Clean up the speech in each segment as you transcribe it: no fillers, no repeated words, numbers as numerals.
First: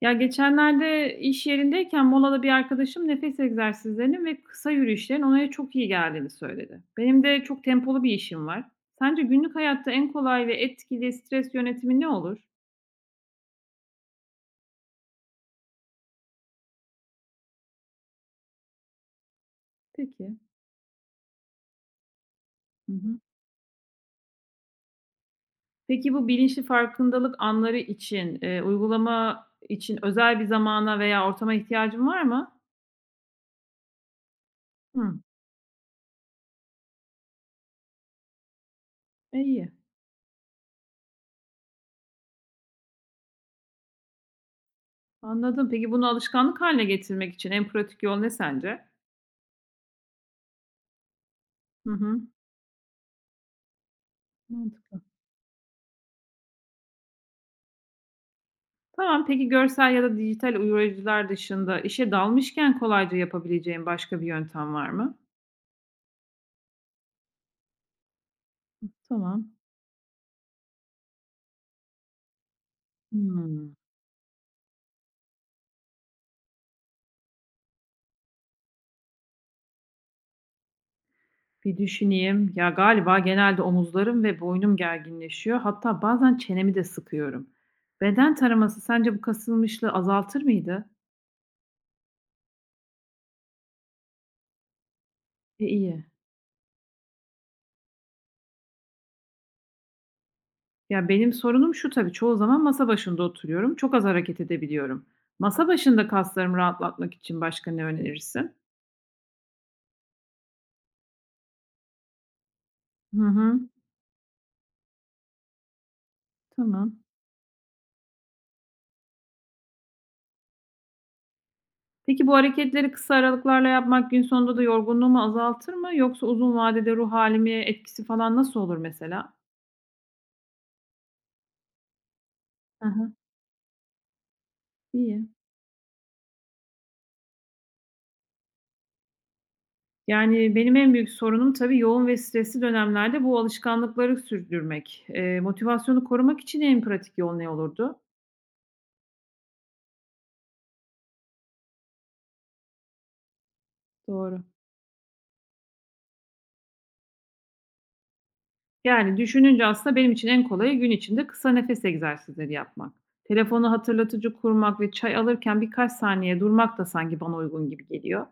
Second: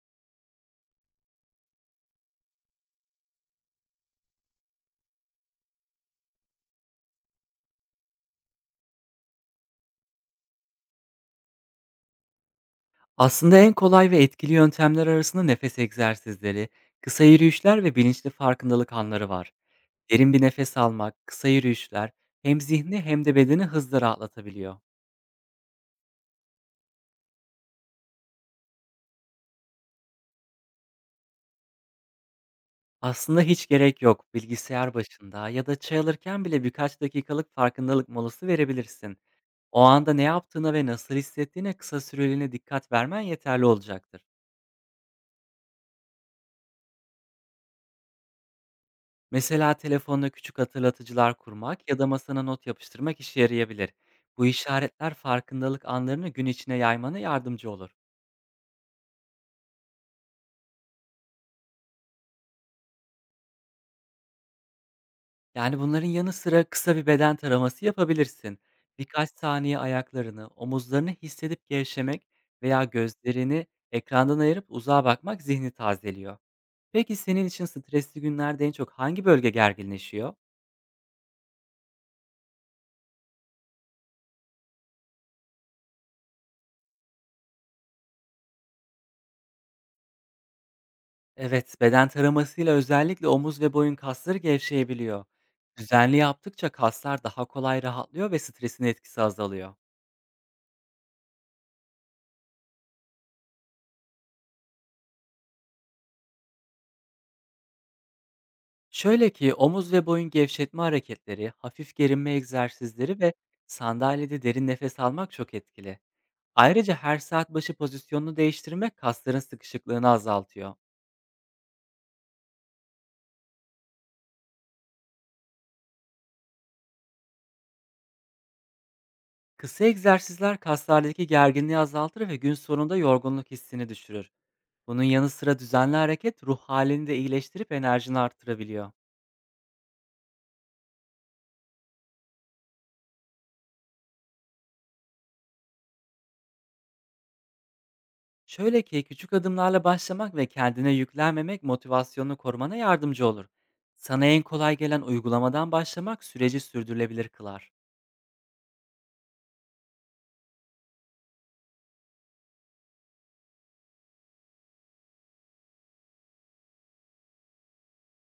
Ya, geçenlerde iş yerindeyken molada bir arkadaşım nefes egzersizlerinin ve kısa yürüyüşlerin ona çok iyi geldiğini söyledi. Benim de çok tempolu bir işim var. Sence günlük hayatta en kolay ve etkili stres yönetimi ne olur? Aslında en kolay ve etkili yöntemler arasında nefes egzersizleri, kısa yürüyüşler ve bilinçli farkındalık anları var. Derin Peki. bir nefes almak, kısa yürüyüşler hem Hı zihni hı. hem de bedeni hızla rahatlatabiliyor. Peki bu bilinçli farkındalık anları için, uygulama için özel bir zamana veya ortama ihtiyacın var mı? Aslında hiç gerek yok. Bilgisayar Hımm, başında ya da çay alırken bile birkaç dakikalık farkındalık molası verebilirsin. e, iyi. O anda ne yaptığına ve nasıl hissettiğine kısa süreliğine dikkat vermen yeterli olacaktır. Anladım. Peki bunu alışkanlık haline getirmek için en pratik yol ne sence? Mesela telefonda küçük hatırlatıcılar kurmak Hı ya da hı. masana not yapıştırmak işe yarayabilir. Bu Mantıklı. işaretler farkındalık anlarını gün içine yaymana yardımcı olur. Tamam, peki görsel ya da dijital uyarıcılar dışında işe dalmışken kolayca yapabileceğin başka bir yöntem var mı? Yani bunların yanı sıra kısa bir beden taraması yapabilirsin. Birkaç Tamam. saniye ayaklarını, omuzlarını hissedip gevşemek veya gözlerini Hımm. ekrandan ayırıp uzağa bakmak zihni tazeliyor. Peki senin için stresli günlerde en çok hangi bölge gerginleşiyor? Bir düşüneyim. Ya, galiba genelde omuzlarım ve boynum gerginleşiyor. Hatta bazen çenemi de sıkıyorum. Beden taraması sence bu kasılmışlığı azaltır mıydı? Evet, beden taramasıyla özellikle omuz ve boyun kasları gevşeyebiliyor. E, iyi. Düzenli yaptıkça kaslar daha kolay rahatlıyor ve stresin etkisi azalıyor. Ya, benim sorunum şu tabii, çoğu zaman masa başında oturuyorum, çok az hareket edebiliyorum. Masa başında kaslarımı rahatlatmak için başka ne önerirsin? Şöyle ki omuz ve boyun gevşetme hareketleri, hafif gerinme egzersizleri Hı ve hı. sandalyede derin nefes almak çok etkili. Ayrıca Tamam. her saat başı pozisyonunu değiştirmek kasların sıkışıklığını azaltıyor. Peki bu hareketleri kısa aralıklarla yapmak gün sonunda da yorgunluğumu azaltır mı yoksa uzun vadede ruh halimi etkisi falan nasıl olur mesela? Kısa egzersizler kaslardaki gerginliği azaltır ve gün Hı sonunda hı. yorgunluk hissini düşürür. Bunun İyi. yanı sıra düzenli hareket ruh halini de iyileştirip enerjini arttırabiliyor. Yani benim en büyük sorunum tabii yoğun ve stresli dönemlerde bu alışkanlıkları sürdürmek. Motivasyonu korumak için en pratik yol ne olurdu? Şöyle ki küçük adımlarla başlamak ve kendine yüklenmemek motivasyonunu korumana yardımcı olur. Sana en Doğru. kolay gelen uygulamadan başlamak süreci sürdürülebilir kılar. Yani düşününce aslında benim için en kolayı gün içinde kısa nefes egzersizleri yapmak. Telefonu hatırlatıcı kurmak ve çay alırken birkaç saniye durmak da sanki bana uygun gibi geliyor.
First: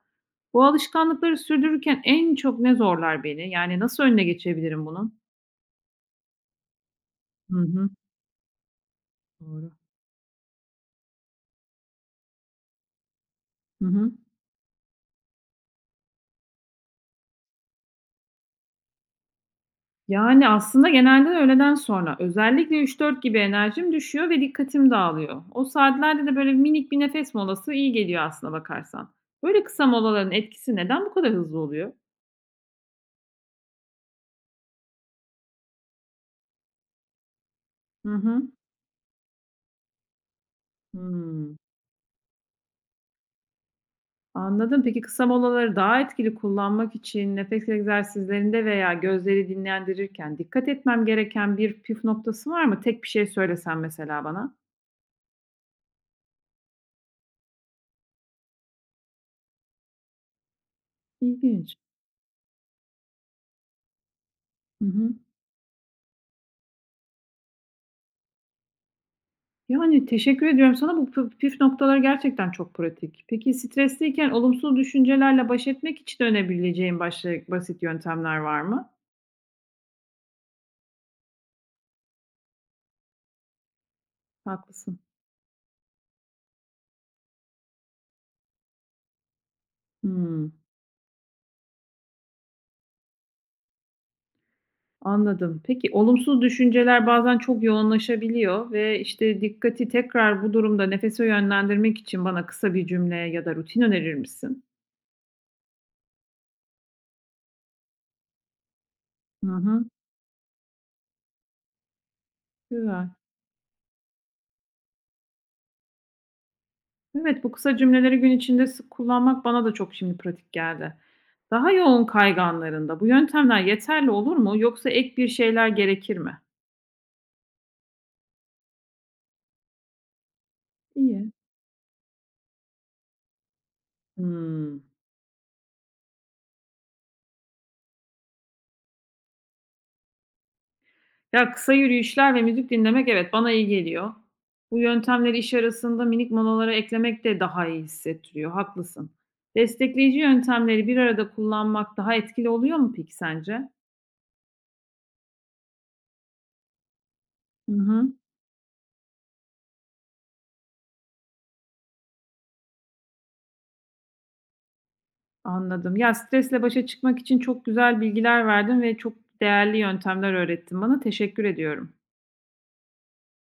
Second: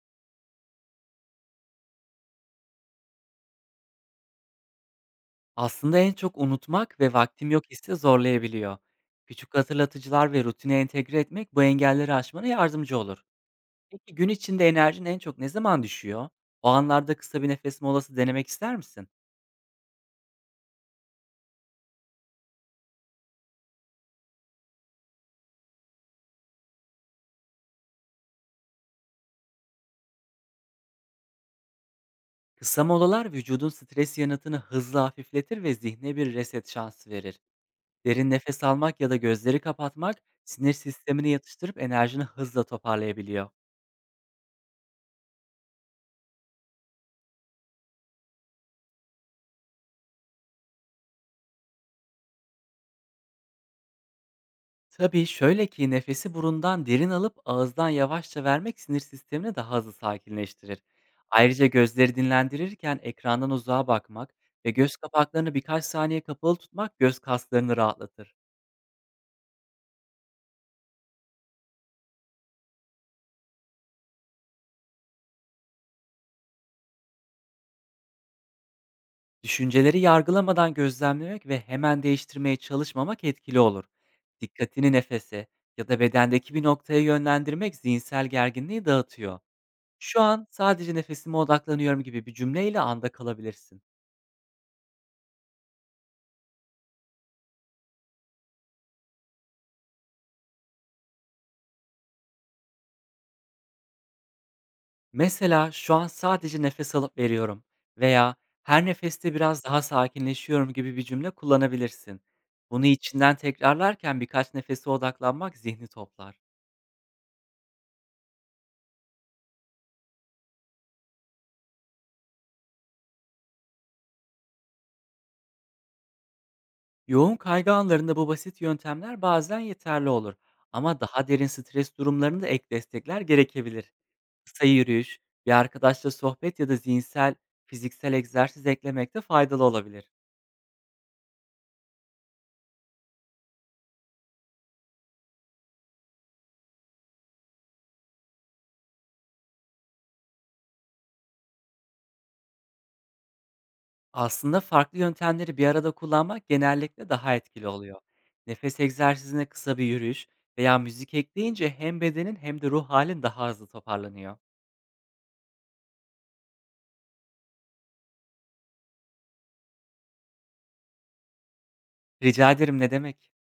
Bu alışkanlıkları sürdürürken en çok ne zorlar beni? Yani nasıl önüne geçebilirim bunun? Aslında en çok unutmak ve vaktim Hı yok hı. hissi zorlayabiliyor. Küçük Doğru. hatırlatıcılar ve rutine entegre etmek bu engelleri aşmana yardımcı olur. Hı hı. Peki gün içinde enerjin en çok ne zaman düşüyor? O anlarda kısa bir nefes molası denemek ister misin? Yani, aslında genelde öğleden sonra. Özellikle üç dört gibi enerjim düşüyor ve dikkatim dağılıyor. O saatlerde de böyle minik bir nefes molası iyi geliyor aslına bakarsan. Böyle kısa molaların etkisi neden bu kadar hızlı oluyor? Kısa molalar vücudun stres yanıtını hızla hafifletir ve zihne bir reset şansı verir. Hı Derin hı. nefes almak ya da gözleri kapatmak sinir sistemini Hıı. yatıştırıp enerjini hızla toparlayabiliyor. Anladım. Peki kısa molaları daha etkili kullanmak için nefes egzersizlerinde veya gözleri dinlendirirken dikkat etmem gereken bir püf noktası var mı? Tek bir şey söylesen mesela bana. Tabii şöyle ki nefesi burundan derin alıp ağızdan yavaşça vermek sinir sistemini daha hızlı sakinleştirir. Ayrıca İlginç. gözleri dinlendirirken ekrandan uzağa bakmak ve Hı göz hı. kapaklarını birkaç saniye kapalı tutmak göz kaslarını rahatlatır. Yani teşekkür ediyorum sana. Bu püf noktaları gerçekten çok pratik. Peki stresliyken olumsuz düşüncelerle baş etmek için önebileceğin başka basit yöntemler var mı? Düşünceleri yargılamadan gözlemlemek ve hemen değiştirmeye çalışmamak etkili olur. Dikkatini Haklısın. nefese ya da bedendeki bir noktaya yönlendirmek zihinsel gerginliği dağıtıyor. "Şu an Hmm. sadece nefesime odaklanıyorum." gibi bir cümleyle anda kalabilirsin. Anladım. Peki, olumsuz düşünceler bazen çok yoğunlaşabiliyor ve, işte, dikkati tekrar bu durumda nefese yönlendirmek için bana kısa bir cümle ya da rutin önerir misin? Mesela, "Şu an sadece nefes alıp veriyorum." veya "Her nefeste Hı biraz daha hı. sakinleşiyorum." gibi bir cümle kullanabilirsin. Bunu Güzel. içinden tekrarlarken birkaç nefese odaklanmak zihni toplar. Evet, bu kısa cümleleri gün içinde sık kullanmak bana da çok şimdi pratik geldi. Daha yoğun kayganlarında bu yöntemler yeterli olur mu yoksa ek bir şeyler gerekir mi? Yoğun kaygı anlarında bu basit yöntemler bazen yeterli olur ama daha İyi. derin stres durumlarında ek destekler gerekebilir. Kısa Hıı. yürüyüş, bir arkadaşla sohbet ya da zihinsel, fiziksel egzersiz eklemek de faydalı olabilir. Ya, kısa yürüyüşler ve müzik dinlemek evet, bana iyi geliyor. Bu yöntemleri iş arasında minik molalara eklemek de daha iyi hissettiriyor, haklısın. Destekleyici yöntemleri bir arada kullanmak daha etkili oluyor mu peki sence? Aslında farklı yöntemleri bir arada kullanmak genellikle daha etkili Hı oluyor. hı, Nefes egzersizine kısa bir yürüyüş veya müzik ekleyince hem bedenin hem de ruh halin daha hızlı toparlanıyor. anladım. Ya, stresle başa çıkmak için çok güzel bilgiler verdin ve çok değerli yöntemler öğrettin bana. Teşekkür ediyorum. Rica ederim, ne demek?